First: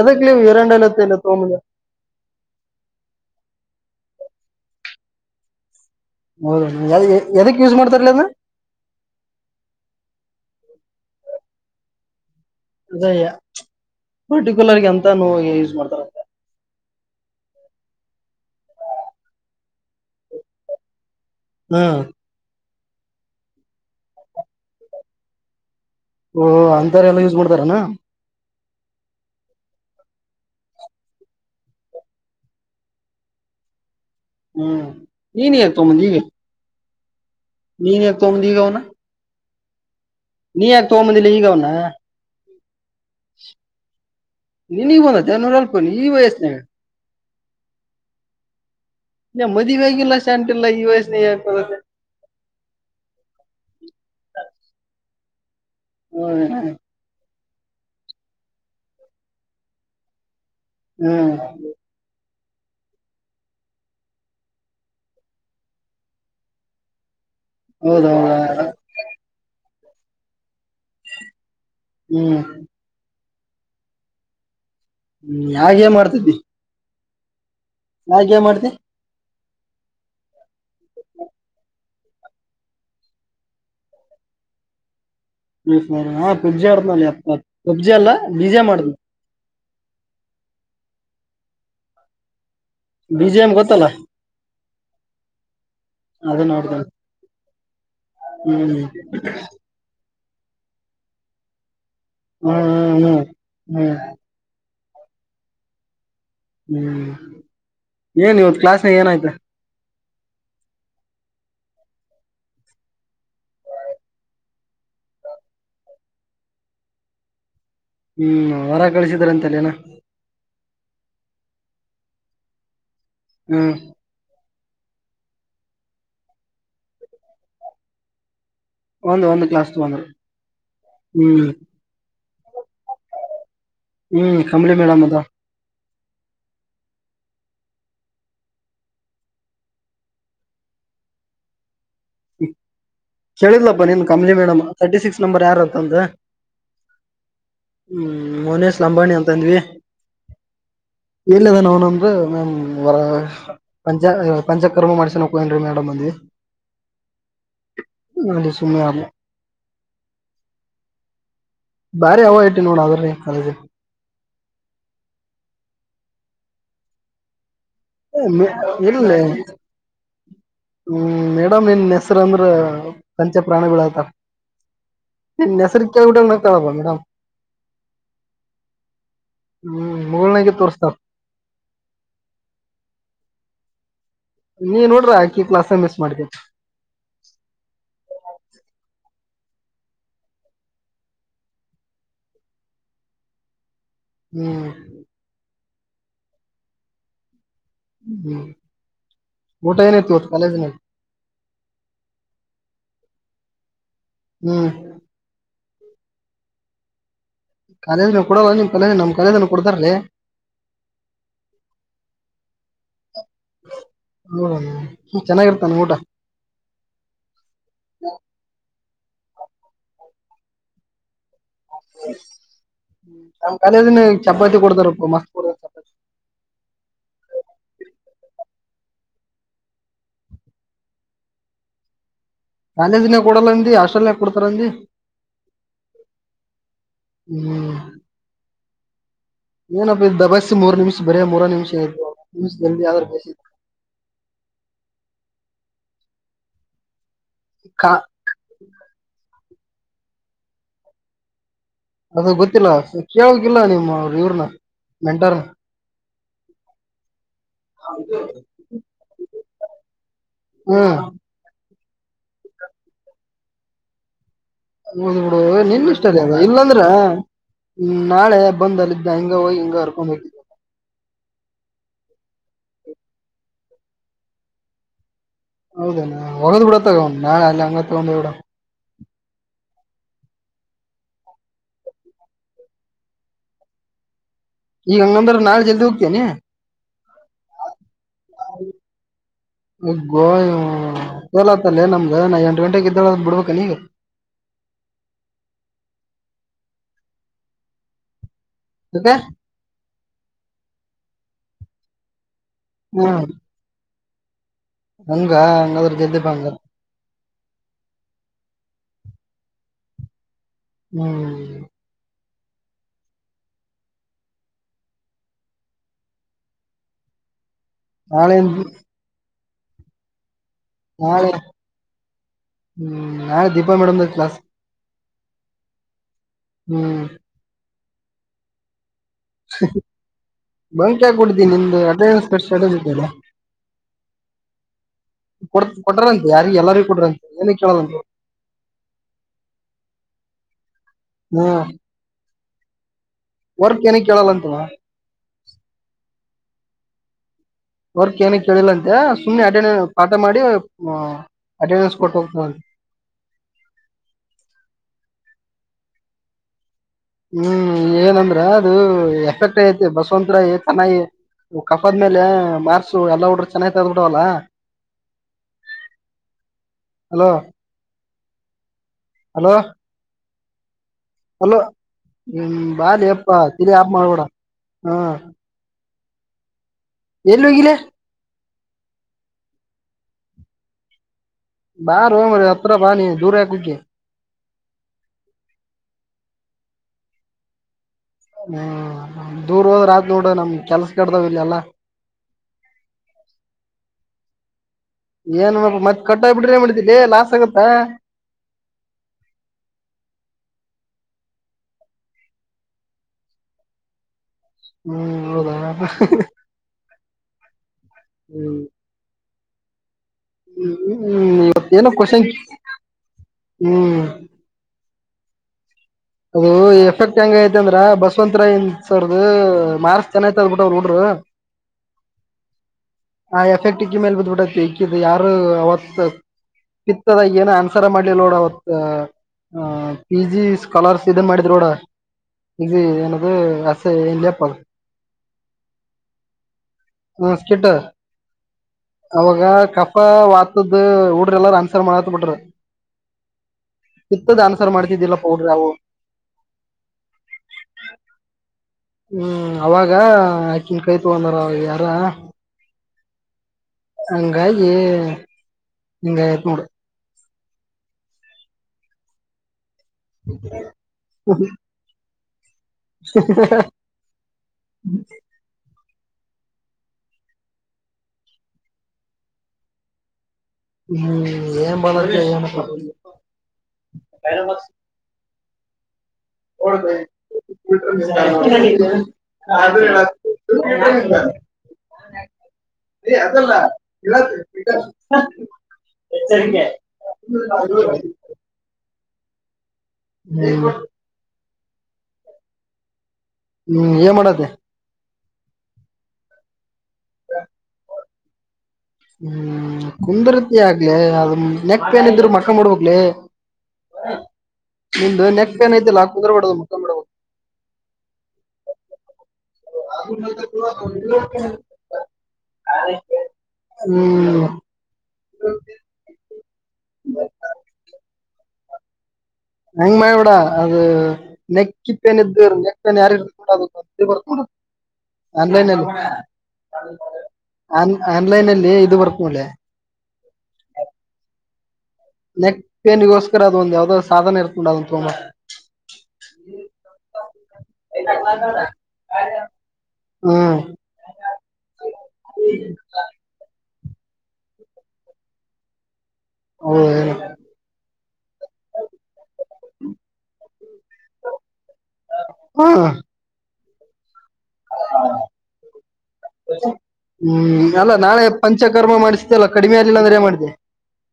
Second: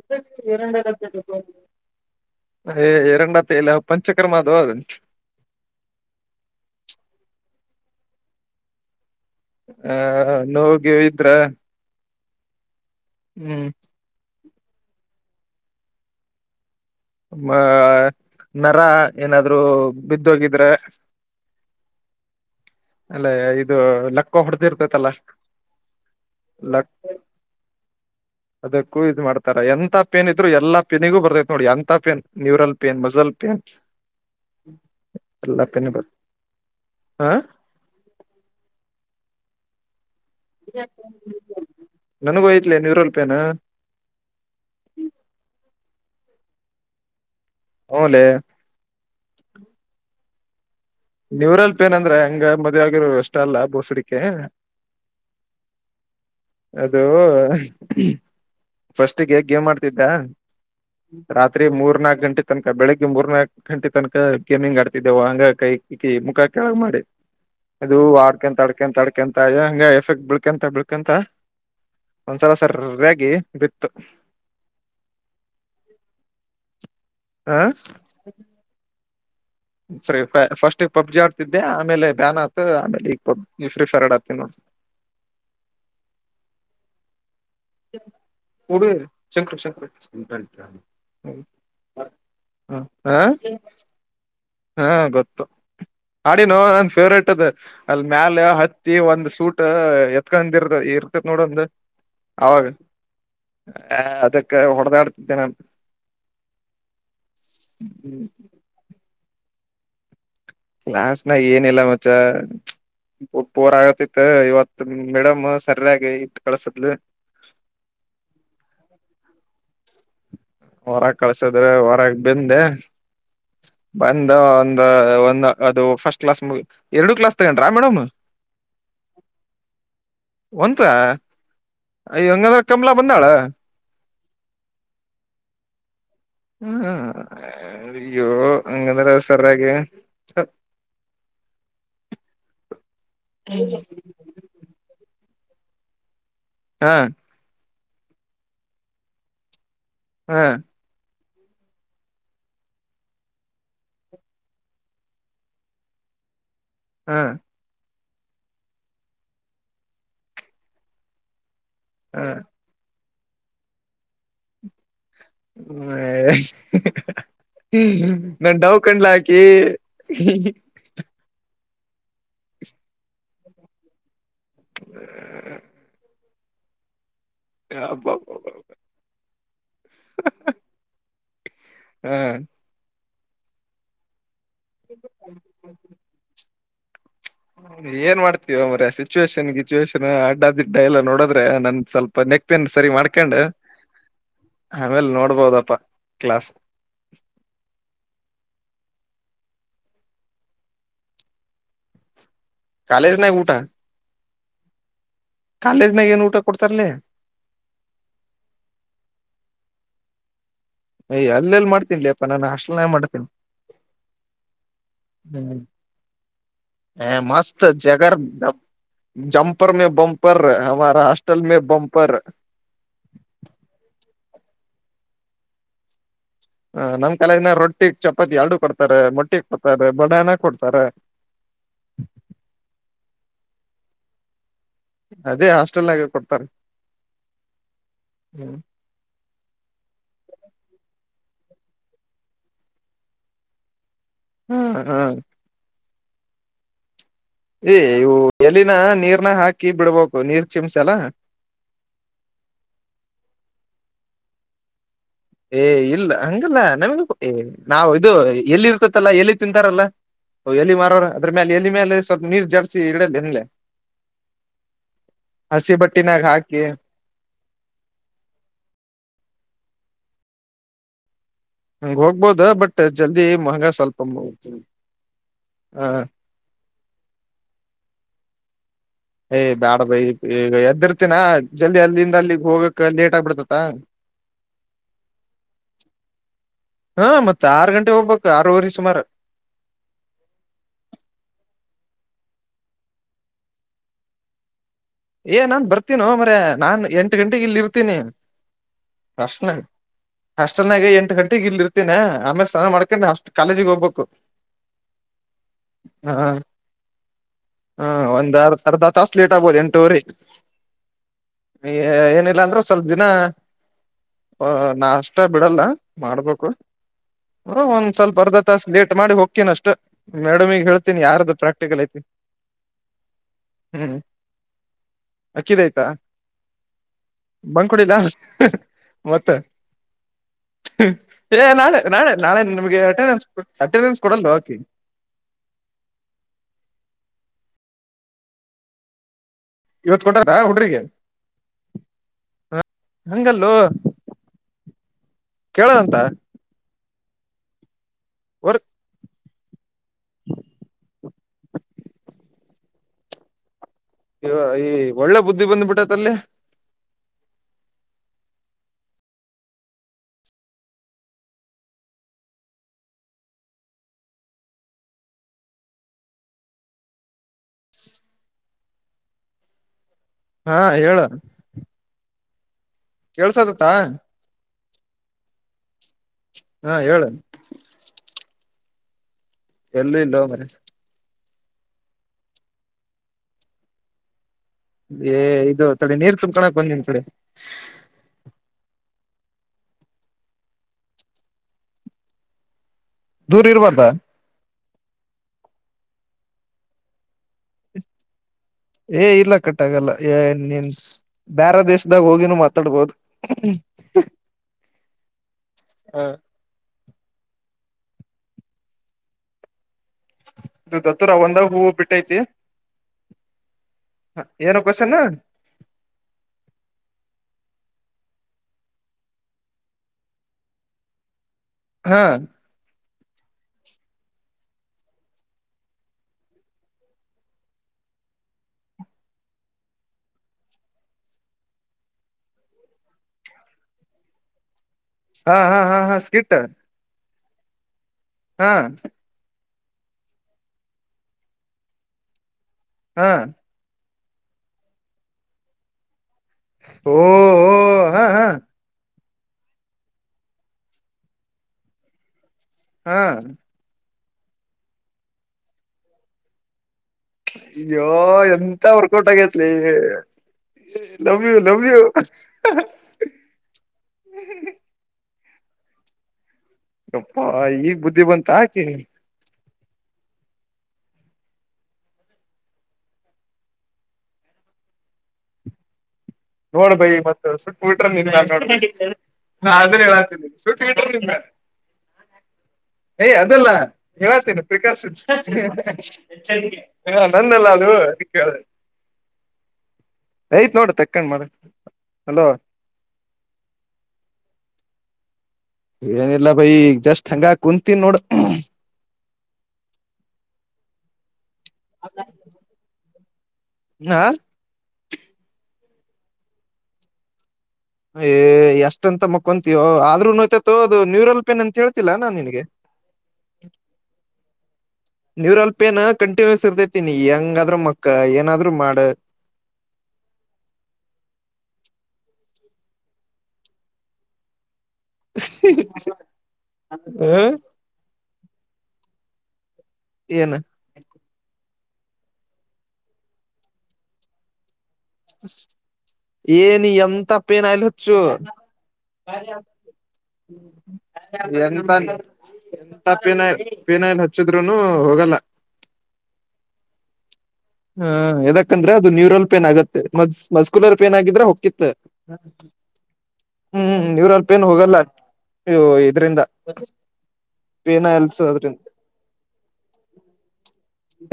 ಎದಕ್ಕ [unintelligible] ಎರಂಡತ ಇಲ್ಲ ಪಂಚಕರ್ಮ ಅದು [unintelligible] ಯದಕ್ ಯೂಸ್ ಮಾಡ್ತರ್ಲೆ ಅದು ಹ ನೋವ್ ಗೀವ್ ಇದ್ರ ಅದೇಯ ಹ್ಮ್ ಪರ್ಟಿಕ್ಯುಲರ್ಗೆ ಎಂತ ನೋವಿಗ್ ಯೂಸ್ ಮಾಡ್ತಾರ ಮಾ ನರ ಏನಾದ್ರು ಬಿದ್ದೋಗಿದ್ರೆ ಹ್ಮ ಅಲ್ಲೇ ಇದು ಲಕ್ಕೋ ಹೊಡ್ದಿರ್ತೈತಲ್ಲ ಓಹೊ ಅಂತಾವ್ರೆಲ್ಲ ಯೂಸ್ ಮಾಡ್ತಾರನಾ ಅದಕ್ಕೂ ಇದ್ ಮಾಡ್ತಾರ ಎಂತ ಪೇನ್ ಇದ್ರು ಎಲ್ಲ ಪೇನಿಗೂ ಬರ್ತೈತ್ ನೋಡ್ ಎಂತ pain neural pain muscle pain ಹ್ಮ್ ನೀನ್ ಎಲ್ಲಾ ಏನ್ ಪೇನ್ ಬರ್ ತಗೊಂಡಬಂಧಿ ಹ ನೀನ್ ಯಾಕ್ ತಗೊಂಡಬಂಧಿ ಅದುನ ನೀ ಯಾಕೆ ತಗೊಂಬಂದಿಲ್ಲ ಈಗ ಅವನ್ನ ನನ್ಗೋ ಆಯಿತೆಲೆ ನ್ಯೂರಲ್ ಪೇನ್ ನಿನಗು ಬಂದಂತ ಎನ್ ನ್ಯೂರಲ್ ಪೇನ್ ಈ ವೈಯಸ್ನಾಗ ಹಲೆ ಇಲ್ಲ ಮದುವ ಆಗಿಲ್ಲ ಸಂಟಿಲ್ಲ ಈ ವೈಯಾಸ್ ನ್ಯೂರಲ್ ಪೇನ್ ಅಂದ್ರೆ ಹಂಗ ಮದುವೆ ಆಗರೋ ಎಷ್ಟ ಅಲ್ಲ ಬೋಸಡಿಕೆ ಹ್ಮ ಅದು ಫಸ್ಟ್ಗೆ ಗೇಮ್ ಹಾಡ್ತಿದ್ದ ಹ್ಮ್ ರಾತ್ರಿ ಮೂರು ನಾಲ್ಕು ಗಂಟೆ ತನಕ ಬೆಳಿಗ್ಗೆ ಮೂರ್ನಾಲ್ಕು ಗಂಟೆ ತನಕ ಗೇಮಿಂಗ್ ಆಡ್ತಿದ್ದೆವು ಹಂಗ ಕೈ ಈಕಿ ಮುಖ ಕೆಳಗ್ ಮಾಡಿ ಅದು ಹೌದೌದ ಆಡ್ಕಂತ ಆ ಡ್ಕಂತ ಅಡ್ಕಂತ ಏನ್ ಎಫೆಕ್ಟ್ ಬೀಲ್ಕಂತಾ ಬೀಲ್ಕಂತ ಹ್ಮ್ ಒಂದ್ಸಲ ಸರ್ ರಾಗಿ ಬಿತ್ತು ಹ್ಮ ಗೇಮ್ ಆಡ್ತಿಧಿ ಹ್ಮ ಯಾವ್ ಗೇಮ್ ಆಡತಿ ಫ್ರೀ ಫೈರ್ ಫಸ್ಟ್ ಈ ಪಬ್ಜಿ ಆಡ್ತಿದ್ದೆ ಆಮೇಲೆ ಬ್ಯಾನ್ ಆತತ್ ಆಮೇಲೆ ಈ ಪಬ್ ಫ್ರೀ ಫೈರ್ ಆಡ್ ಆತೀನ ನೋಡು ಹಾ್ಜ್ಜಾರಾ ಅ [unintelligible] ಹಡು ಶಂಕರ ಶಂಕರ [inaudible] ಹ ಹಾ ಬಿಜೆ ಗೊತ್ತಲ್ಲ ಹಾ ಗೊತ್ತು ಅದು ಹಾಡಿನ ನೋಡ್ದೇನೆ ನನ್ ಫೇವ್ರೇಟ್ ಅದು ಅಲ್ಲಿ ಮ್ಯಾಲ ಹ್ಮ್ ಹತ್ತಿ ಒಂದು ಸೂಟ್ ಎತ್ಕ ಇರ್ತ ಇರ್ತೇತ್ ನೋಡಂದ ಅವಾಗ ಹ್ಮ್ ಹ್ಮ್ ಹ್ಮ್ ಅದ ಹೊಡೆದಾ ಆಡ್ತಿದ್ದೇನೆ ಹ್ಮ್ ಏನ್ ಇವತ್ ಕ್ಲಾಸ್ನಾಗ ಏನಾಯ್ತಾ ಕ್ಲಾಸ್ ನಗ ಏನ ಇಲ್ಲ ಮಚ ಬೋರ್ ಆಗತಿತ್ ಇವತ್ ಮೇಡಮ್ ಸರಿಯಾಗಿ ಇಟ್ಟ ಕಳಸದ್ ಹ್ಮ್ ಹೊರ ಕಳಸಿದ್ರ ಅಂತಲ್ಲೇನ ಹೊರಾಗ ಕಳ್ಸದ್ರೆ ಹೊರಾಗ ಬೆಂದೆ ಹ್ಮ್ ಬಂದ ಒಂದ ಒಂದು ಅದು ಫಸ್ಟ್ ಕ್ಲಾಸ್ ಎರಡು ಕ್ಲಾಸ್ ತಗೊಂಡ್ರಾ ಮೇಡಮ್ ಒಂದು ಒಂದು ಕ್ಲಾಸ್ ತಗೊಂಡರು ಹ್ಮ್ ಅಯ ಹಂಗಂದ್ರ ಕಮಲ ಬಂದಾಳ ಹ್ಮ್ ಕಂಬಲಿ ಮೇಡ್ ಅದ [unintelligible] ಕೇಳಿದ್ಲಪ್ಪ ನೀನ್ Kamali madam thirty six number ಯಾರಂತ ಅಂತ ಹಾಂ ಹ್ಮ್ ಮೋನೇಶ್ ಲಂಬಾಣಿ ಅಂತಂದ್ವಿ ಹ್ಮ ಎಲ್ಲ ಅದ ಅವನಂದ್ರ ಮ್ ಓರ್ಗ್ ಪಂಚ ಪಂಚ ಕರ್ಮ ಮಾಡ್ಸಕನ್ರೀ ಮೇಡಮ್ ಅಂದವಿ ಹಾ ನಲ್ಲಿ ಸುಮ್ಮ ಆ [inaudible] ಬಾರಿ ಹಾ ಹ ನೋಡ ಅದ್ರೀ ಕಾಲೇಜ್ ಹ್ಮ [unintelligible] ಹ್ಮ್ ನಾನ್ ಡವ್ ಕಂಡ್ಲ ಇಲ್ಲ ಹಾಕಿ ಹ್ಮ್ ಮೇಡಮ್ ಇನ್ ಹೆಸರು ಅಂದ್ರ ಪಂಚೆ ಪ್ರಾಣಿಗಳ ಆತ ಹ ನಿನ್ನೆ ಹೆಸರಿಕಳೆಯಿ ಬಿಟ್ಟು ನಕ್ಕಪ್ಪ ಮೇಡ್ ಹಬ ಹ್ಮ್ ಮಗಳನಗೆ ತೋರಿಸ್ತಾ ಹಾ ನೀ ನೋಡ್ರ ಆಾಕಿ ಕ್ಲಾಸ್ ಮಿಸ್ ಮಾಡ್ಿದತಿ ಏನ್ ಮಾಡ್ತೀವ ಮ್ರ ಸಿಚುವೇಶಷನ್ ಗಿಚುವೇಷನ್ ಅಡ್ಡ ಅ ದಿಡ್ ಎಲ್ಲ ನೋಡೋದ್ರೆ ನನ್ ಸ್ವಲ್ಪ ಪ್ಪೇನ್ ಸರಿ ಮಾಡ್ಕೊಂಡ್ ಹ್ಮ್ ಆಮೇಲೆ ನೋಡ್ಬೋದಪ್ಪ ಕ್ಲಾಸ್ ಹ್ಮ್ ಮಊಟ ನತ ಇಒತ್ತು ಕಾಲಜ ನ ಕಾಲೇಜ ನ ಕಊಟಾ ಹ್ಮ್ ಕಾಲೇಜ್ ನಾಗ ಏ ನೂಊಟ ಕೊಡ್ತಾರಲಿ ಕಾಲೇ ಕೊಡಲ್ಲಮ್ ಕ ನಮ್ ಕಾಲ ಕೊಡತಾರ್ರೀ ಅಯ್ ಅಲ್ಲೆಲ್ಲಿ ಮಾಡ್ತೀನ್ ಲಯಾ ನಾನನ್ ಅಷ್ಟನನೆ ಮಾಡ್ತೀನಿ ನೋಡಣ ಚೆನ್ನಾಗಿರ್ತಾನೆ ಊಟ ಹ ಮಸ್ತ್ ಜಗರ್ ಜಂಪರ್ ಮ ಬಂಪರ್ ಹಮಾರ ಹಾಸ್ಟಲ್ ಮ ಬಂಪರ್ ಹ್ಮ ನಮ್ ಕಾಲದ ಚಪಾತಿ ಕೊಡ್ತಾರಪ್ಪ ಮಸ್ತ್ ಕೊಡ್ತಾರ ಚಪಾತಿ ಹ ನಮ್ ಕಾಲದಿನ ರೊಟ್ಟಿ ಚಪಾತಿ ಎರಡು ಕೊಡ್ತಾರೆ ಮೊಟ್ಟಿ ಕೊಡ್ತಾರೆ ಬಡಾನ ಕೊಡ್ತಾರೆ ಕಾಲೇಜ್ ನೇ ಕೊಡಲ್ಲ ಅ ಹಾಸ್ಟೆಲ್ ನ ಕೊಡ್ತಾರ ಅದೇ ಹಾಸ್ಟೆಲ್ಾಗ ಕೊಡ್ತಾರೆ ಹ್ಮ್ [inaudible] ಹ್ಮ್ ಏನಪ್ಪ ಇದ ದ ಬಸ್ ಮೂರು ನಿಮಿಷ ಬರ ಮೂರ ನಿಮಿಷ ಆಯ್ು ನಿಮ್ ಜಲ್ದ ಆದ್ರ ಬಸ್ ಹ್ಮ್ ಹ್ಮ್ ಏ್ ಕಾ ಇ ಎಲ್ಲಿನ ನೀರ್ನ ಹಾಕಿ ಬಿಡ್ಬೇಕು ನೀರ್ ಚಿಮ್ಸ ಎಲ್ಲ ಅದ ಗೊತ್ತಿಲ್ಲ ಕವಾಗಿಿಲ್ಲ ನಿಮ್ಮ್ ಅವರು ಇವ್ರನ ಮೆಂಟಾರ್ ಏ ಇಲ್ಲ ಹಂಗಲ್ಲ ನಮಗು ಏ ನಾವವು ಇದು ಎಲ್ಲಿ ಇರ್ತತ್ತಲ್ಲ ಎಲ್ಲಿ ತಿಂತಾರಲ್ಲ ಎಲ್ಲಿ ಹ್ಮ್ ಮಾರೋ ಅದ್ರ ಮೇಲೆ ಎಲ್ಲಿ ಮೇಲೆ ಸ್ವಲ್ಪ ನೀರ್ ಜರ್ಸಿ ಇಡಲ್ಲೇ ನಡ್ ನೋಡು ಹಸಿ ನಿನ್ ಇಷ್ಟ ಅದ ಬಟ್ಟಿನಾಗ ಅ ಹಾಕಿ ಇಲ್ಲಾಂದ್ರ ್ ನಾಳೆ ಬಂದ ಅಲ್ಲ ಇದಿದ್ದ ಹಂಗ ಹೋಗಿ ಹಿಂಗ ಅರ್ಕೊಂಡ್ ಹೋಗಿ ಹಂಗ ಹೋಗ್ಬೋದ ಬಟ್ ಜಲ್ದಿ ಮಹಂಗ ಸ್ವಲ್ಪ ಹ ಹೌದೇ ಹೊಗದ್ ಬಿಡ ತಗ್ ನಾಳೆ ಅಲ್ಲಿ ಹಂಗ ತಗೊಂಡ್ ಬಿಡ ಯ್ ಬೇಡ ಬೈ ಈಗ ಎದ್ದಿರ್ತೇನ ಜಲ್ದಿ ಅಲ್ಲಿಂದ ಅಲ್ಲಿಗ್ ಹೋಗಕ್ ಲೇಟ್ ಆಗ್ಬಿಡ್ತತ್ತ [unintelligible] ಈಗ ಹಂಗಂದ್ರ ನಾಳೆ ಜಲ್ದಿ ಹೋಗ್ತೇನೆಿ ಹಾ ಮತ್ ಆರ್ ಗಂಟೆ ಹೋಗ್ಬೇಕ್ ಆರೂವರೆ ಸುಮಾರು ಗೋಯ ಸೋಲತ್ತಲ್ಲೇ ನಮ್ಗೆ ನಾ ಎಂಟು ಗಂಟೆಗೆ ಇದ್ದಾಳೆ ಅದ ಬಿಡ್ಬೇಕನ್ ಈಗ ಏ ನಾನ್ ಬರ್ತೀನೋ ಮ್ರ ನಾನ್ ಎಂಟು ಗಂಟೆೆಗೆ ಇಲ್ಲಿ ಇರ್ತೀನಿ ಯಾಕೆ ಪ್ರಶನೆ ಹಸ್ಟೆಲ್ನಾಗೆ ಎಂಟು ಗಂಟೆಗ್ ಇಲ್ ಇರ್ತೇನ ಆಮೇಲೆ ಸ್ನಾನ ಹ್ಮ್ ಮಾಡ್ಕೊಂಡು ಕಾಲೇಜಿಗೆಗ್ ಹೋಗ್ಬೇಕು ಹಂಗ ಹಂಗದ್ರ ಜಲ್ದಿ ಬ ಹಾ ಹಂಗ ಹಾ ಒಂದ್ ಅರ್ಧ ಅರ್ಧ ತಾಸ ಲೀಟ್ ಆಗ್ಬೋದು ಎಂಟೂರಿ ಹ್ಮ್ ಏನಿಲ್ಲ ಅಂದ್ರೆ ಸ್ವಲ್ಪ ದಿನ ಹ ನಾ ಅಷ್ಟ ಬಿಡಲ್ಲ ಮಾಡ್ಬೇಕು ಒ ಸ್ವಲ್ಪ ನಾಳೆ ಅರ್ಧ ತಾಸ ಲೇಟ್ ಮಾಡಿ ಹೋಗ್ತೇನ ಅಷ್ಟ ಮೇಡಮ್ಗ ಹೇಳ್ ನಾಳೆ ಯಾರ್ದು ಪ್ರಾಕ್ಟಿಕಲ್ ಐತಿಿ ಹ್ಮ್ ನಾಳೆ ದೀಪಾ ಹ್ಮ್ ಮೇಡಮ್ ಕ್ಲಾಸ್ ಅಕ್ಕಿದ ಆಯ್ತಾ ಹ್ಮ್ ಬಂದ್ಕಡಿಲ್ಲ ಮತ್ತೆ ಬಂಕ್ ಯಾಕ್ ಏ ಕೊಡ್ತೀನಿ ನಾಳೆ ನಿಂದು ನಾಳೆ ಅಟೆಂಡೆನ್ಸ್ ನಾಳೆ ನಿಮ್ಗೆ ಅಟೆಂಡನ್ಸ್ ಅಟೆಂಡೆನ್ಸ್ ಕೊಡಲ್ಲ ಹಾಕಿ ಕೊ ಕೊಟ್ರಂತೆ ಯಾರಿ ಎಲ್ಲಾರೂ ಕೊಟ್ರಂತೆ ಏನ ಕೇಳಾರಂತೆ ಇವತ್ ಕೊಟ್ಟದ ಹುಡ್ರಿಗೆ ಹ್ಮ್ ಹ ಹಂಗಲ್ಲು ವರ್ಕ್ ಏನ ಕೇಳಲ್ಲಂತ ಕೇಳದಂತ ವರ್ಕ್ ಏನ ಕೇಳಿಲ್ಲ ಅಂತೆ ಸುಮ್ನೆ ಅಟೆಂಡನ್ ಪಾಠ ಮಾಡಿ್ ಅಟೆಂಡೆನ್ಸ್ ಕೊಟ್ಟ ಹೋಗ್ತಂತೆ ಈ ಒಳ್ಳೆ ಬುದ್ಧಿ ಬಂದ್ಬಿಟ್ಟೈತ್ ಅಲ್ಲಿ ಹ್ಮ್ ಏನಂದ್ರ ಅದು ಎಫೆಕ್ಟ್ ಐತಿ ಬಸವಂತರ ಚೆನ್ನಾಗಿ ಕಫಾದ್ಮೇಲೆ ಮಾರ್ಸು ಎಲ್ಲಾ ಹಡ್ರ ಚೆನ್ನಾಗತದ ಬಿಿಡವಲ್ಲ ಹಲೋ ಹಲೋ ಹಾ ಹೇಳ ಅಲೋ ಹ್ಮ ಬಾಲಿ ಅಪ್ಪಾ ತಿಳ ಕೇಳ್ಸದತ್ತಾ ಆಪ ಮಾಡ್ಬಡ ಹಾ ಹಾ ಹೇಳನ್ ಎಲ್ಲಿ ಹೋಗಿಲ್ಲ ಎಲ್ಲೂ ಇಲ್ಲ ಮರ ಬಾ ರೋ ಮ್ರ ಹತ್ರ ಬಾ ನೀಿ ದೂರ ಹಾಕಕ್ಕೆಿ ಏ ಇದು ತೊಡೆ ನೀರ್ ತುಂಬಕಳಕ್ ಬಂದಿನ್ ಡೆ ಹ್ಮ್ ದೂರ್ ಹೋದ್ಾತ್ ನೋಡ ನಮ್ ಕೆಲ್ಸ ಕೆಡ್ದಾವ್ ಇಲ್ಲ ಎಲ್ಲಾ ದೂರ್ ಇರ್ಬಾರ್ದಾ ಏನ್ಪ್ಪ ಮತ್ ಕಟ್ಟ ಬಿಡ್ರೆ ಬಿಡಿದಲಿ ಲಾಸ್ ಆಗತ್ತಾ ಏ ಇಲ್ಲ ಕಟ್ಟಾಗಲ್ಲ ಏ ನೀನ್ ಬ್ಯಾರ ದೇಶದಾಗ ಹೋಗಿನೂ ಮಾತಾಡ್ಬೋದು ಹ್ಮ್ ಹೌದ ಹ್ಮ್ ಇದು ದತ್ತೂರ ಹ್ಮ್ ಒಂದಾಗ ಹೂವು ಇವತ್ತೇನೋ ಬಿಟ್ಟೈತಿ ಕ್ವಶನ್ ಹ್ಮ್ ಏನ ಕವಶನ್ ಅದು ಎಫೆಕ್ಟ್ ಹೆಂಗ ಐತಿ ಅಂದ್ರ ಬಸವಂತ ರಾಯ್ ಸರ್ದ ಮಾರ್ಸ್ ಚೆನ ತ್ ಅದ್ ಬಿಿಟ್ಟ ಅವ್ರುೋಡ್ರು [inaudible] ಹ್ಮ ಆ ಎಫೆಕ್ಟ್ ಇಕ್ಕಿ ಮೇಲೆ ಬತ್್ಬಿಟ್ಟೈತಿ ಇಕ್ಕಿದ ಯಾರು ಅವತ್ ಕಿತ್ತದಾಗ ಏನ ಆನ್ಸರ್ ಮಾಡ್ಲಿಲ್ಲ ನೋಡ ಅವತ್ ಪಿ ಜಿ ಕಲರ್ಸ್ ಇದನ್ ಮಾಡಿದ್ರೋಡ ಇಿ ಏನದು ಆಸೆ ನ್ೇಪ ಅದು ಹಾ ಹಾ ಹಾ ಹಾ ಸ್ಕಿಟ್ ಮಸ್ಕಟ ಹಾ ಅವಾಗ ಕಫ ವಾತದ ಹಊಡ್ರ ಎಲ್ಲಾರ ಅನ್ಸರ್ ಮಾಡಾತ್ ಬಿಟ್ರಿ ಹಾ ಕಿತ್ತದ ಆನ್ಸರ್ ಮಾಡ್ತಿದ್ದಿಲ್ಲ ಪೌಡ್ರ ಯವು ಹಓ ಹ್ಮ್ ಅವಾಗ ಆಕನ್ ಕೈ ತಗೊಂಡಾರ ಯಾರ ಹಾ ಹಂಗಾಗಿ ಹಂಗತ್ ನೋಡು. ಅಯ್ಯೋ ಎಂತ ವರ್ಕೌಟ್ ಆಗೇತ್ಲಿ. ಲವ್ಯು ಲವ್ಯು [inaudible] ಹ್ಮ್ ಗಪ್ಪಾ ಈಗ್ ಬುದ್ಧಿ ಬಂತ ಆಕೆ. ಹ್ಮ ಏನ್ ಬಾದ ನೋಡ್ ಹ ಬೈ ಮತ್ತ ಸುಟ್ ಬಿಟ್ರ ನಿಂದ ನೋಡ್ ನಾ ಹದ ಅದನ್ನ ಹೇಳಾತೀನಿ ಸುಟ್ ಬಿಟ್ರ ಹೇಳ ಯ ಅದಲ್ಲ ಹೇಳಾತೇನೆ ಪ್ರಿಕಾಶನ್ ಎಚ್ಚರಿಕೆ ಹ ನಂದಲ್ಲ ಅದು ಅ ಕೇಳ [unintelligible] ಯತ್ ನೋಡ ತಕೊಂಡ್ ಮರ ಅಲೋ ಹ್ಮ್ ಏನ್ ಮಾಡ್ದ ಏನಿಲ್ಲ ಬೈ ಜಸ್ಟ್ ಹಂಗ ಕುಂತೀನ್ ನೋಡ್. ಹ್ಮ್ ಕುಂದರತಿ ಆಗ್ಲೆ ಅದ ನೆಕ್ ಪೇನ್ ಇದ ಇದ್ರರು ಮಕ್ಕ ಮಾಡಬೇಕಕ್ಲಿ. ಹಾ ನಿಮು ನೆಕ್ ನೈಐಲ್ಲ ಕುುದ್ರಬಡೋದು ಮ ಎಷ್ಟಂತ ಮಕ್ಕ ಮಂಕೂತೀಯೊ ಆದ್ನು ತೋ ಅದು ನೂರಲ್ಪೇನ್ ಅಂತ ಹೇಳ್ತಿಲ್ಲ ನಾನ್ ನಿನಗೆ ಹ್ಮ್ ನೀವ್ರ ಅಲ್ಪ ಏನ ಕಂಟಿನ್ಯೂಸ್ ಇರ್ದೇತನಿ ಹೆಂಗಾದ್ರು ಮಕ್ಕ ಏನಾದ್ರು ಮಾಡ ಹೆಂಗ ಮಾವಡಾ ಅದು. ನೆಕ್ಪೇನ್ ಇದ್ದ ನೆಕ್ ಪೇನ್ ಯಾರ ಆನ್ಲೈನ್ಲ್ಲಿ ಹ್ಮ್ ಆ ಆನ್ಲೈನ್ಲ್ಲಿ ಇದು ಬರ್ತ ಮಳೆ. ಏನು ನೆಕ್ ಪೇನ್ಿಗೋಸ್ರ ಅದ ಒಂದ್ ಯಾವ್ದೋ ಸಾಧನ ಇರ್ತದೆ. ಉರಾಗ ಏನ ಎಂತ ಪೇನ್ ಆಯಲ್ ಹತ್ತದ ಹ್ಮ್ ಅದ ಎಂತ ಎಂತ ಪಿನ್ಯ ಪೀಿನಲ್ ಹಚ್ಚಿದ್ರುನು ಹೋಗಲ್ಲ. ಹ ಹಾ ಯದಾಕಂದ್ರೆ ಅದು ನ್ಯೂರಲ್ ಪೇನ್ ಆಗತ್ತೆ ಮಸ್ಕ್ಯುಲರ್ ಪೇನ್ ಆಗಿದ್ರೆ ಹೋಗಕ್ಕಿತ್ತ ಹಾ ಹ್ಮ್ ನೀವರ ಅಲ್ಪ ಏನು ಹೋಗಲ್ಲ ನೀ ಇದ್ರಿಂದ ಹ್ಮ್ ಪೇನ ಅಲ್ಲಾ ನಾಳೆ ಎಲ್ಸೋದ್ರಿಂದ ಪಂಚಕರ್ಮ ಮಾಡಿಸ್ದೆ ಅಲ್ಲ ಕಡಿಮೆ ಆರ್ಲಿಲ್ಲ ಅಂದ್ರೆ ಮಾಡಿದೆ.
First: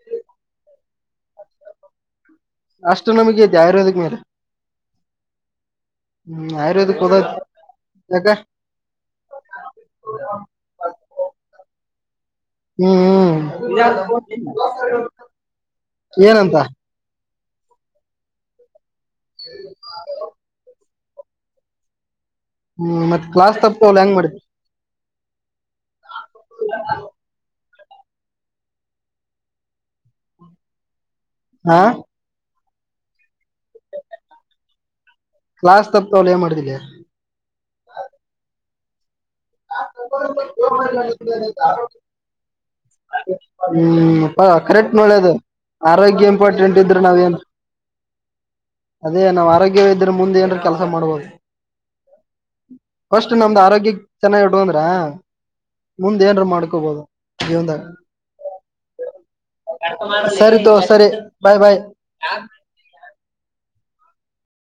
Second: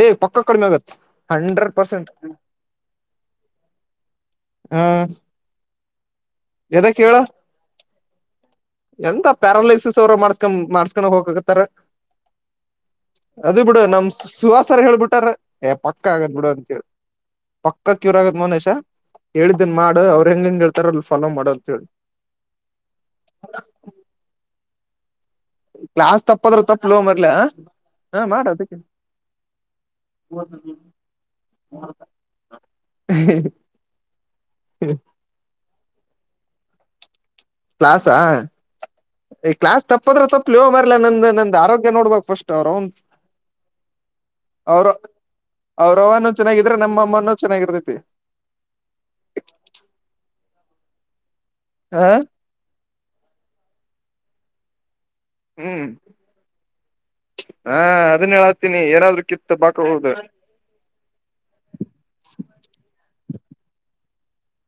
ಏಗ್ ಪಕ್ಕ ಕಡಿಮೆ ಆಗತ್ ಹಂಡ್ರೆಡ್ ಪರ್ಸೆಂಟ್. ಆಸ್ಟ್ರೋನಮಿ ಐತಿ ಆಯುರ್ವೇದಿಕ್ ಮೇಲೆ. ಹ ಹ್ಮ್ ಎದಕ್ ಆಯುರ್ವೇದಿಕ್ ಹದ ಹೇಳ ಯಗ ಎಂತ ಪ್ಯಾರಾಲೈಸಿಸ್ ಅವರು ಮಾಡ್ಸ್ಕೊಂಡ್ ಮಾಡಸ್ಕೊಂಡ ಹೋಗತಾರ ಹ್ಮ್ ಅದ ಹ್ಮ್ ಬಿಡು ನಮ್ ಸುವಾಸರ ಹೇಳಳ್ಬಿಟಾರ ಪಕ್ಕ ಆಗದ್ ಬಿಡು ಏನಂತ ಅಂತ ಹೇಳೇಳಿ ಪಕ್ಕ ಕ್ಯೂರ್ ಆಗತ್ ಮನೇಶ ಹೇಳಿದ್ದನ್ ಮಾಡು ಅವ್ರರು ಹೆಂಗ ಹೆಂಗಗೆೇಳ್ತಾರ ಅಲ್ಲಿ ಫಾಲೋ ಮಾಡ ಅಂತ ಹೇಳಿ. ಹ್ಮ್ ಮತ್ ಕ್ಲಾಸ್ ತಪ್ಪತವಲ್ಲ ಹೆಂಗ ಮಾಡತಿ. ಕ್ಲಾಸ್ ತಪ್ಪದ್ರರು ತಪ್ಪಲೋ ಮರ್ಲ ಹಾ ಮಾಡದಕ್ಕೆ ಹಾ [unintelligible] ಹ್ಮ ಹ ಹ್ಮ ಕ್ಲಾಸ್ ತಪ್ಪತಾವಲ್ಲ ಏನ್ ಮಾಡಿದಿಲ್ಲೆ. ಕ್ಲಾಸಾ ಈ ಕ್ಲಾಸ್ ತಪ್ಪದ್ರೆ ತಪ್ಪಲೋ ಯೋ ಮರ್ಲ್ಲ ನಂದ ನಂದ ಆರೋಗ್ಯ ನೋಡ್ಬಕ್ ಫಸ್ಟ್ ಅವ್ರೌನ್ ಹ್ಮ್ ಪ ಕರೆಕ್ಟ್ ನೋಳ್ಯದು ಅವ್ರವ್ವನು ಆರೋಗ್ಯ ಚೆನ್ನಾಗಿದ್ರೆ ಇಂಪಾರ್ಟೆಂಟ್ ನಮ್ಮ ಇದ್ರ ನಾವ ಅಮ್ಮನು ಏನ್ ಚೆನ್ನಾಗಿರ್ತೈತಿ ಅದೇ ನಾವ್ ಆರೋಗ್ಯವ ಇದ್ರ ಮುಂದೆ ಏನ್ರ ಕೆಲಸ ಮಾಡ್ಬೋದು. ಹ್ಮ ಪಸ್ಟ್ ನಮ್ದ ಆರೋಗ್ಯ ಚೆನ್ನಾಟುಗೊಂದ್ರ ಹ್ಮ್ ಮುಂದ ಏನ್ರ ಮಾಡ್ಕೋಬೋದು ಹಾ ಜೀವನದಾಗ. ಅದನ್ನ ಹೇಳತ್ತೀನಿ ಏನಾದ್ರು ಕಿತ್ ಬಾಕ ಹೋದು ಸರಿ ತೊ ಸರಿ ಬಾಯ್ ಬಾಯ್.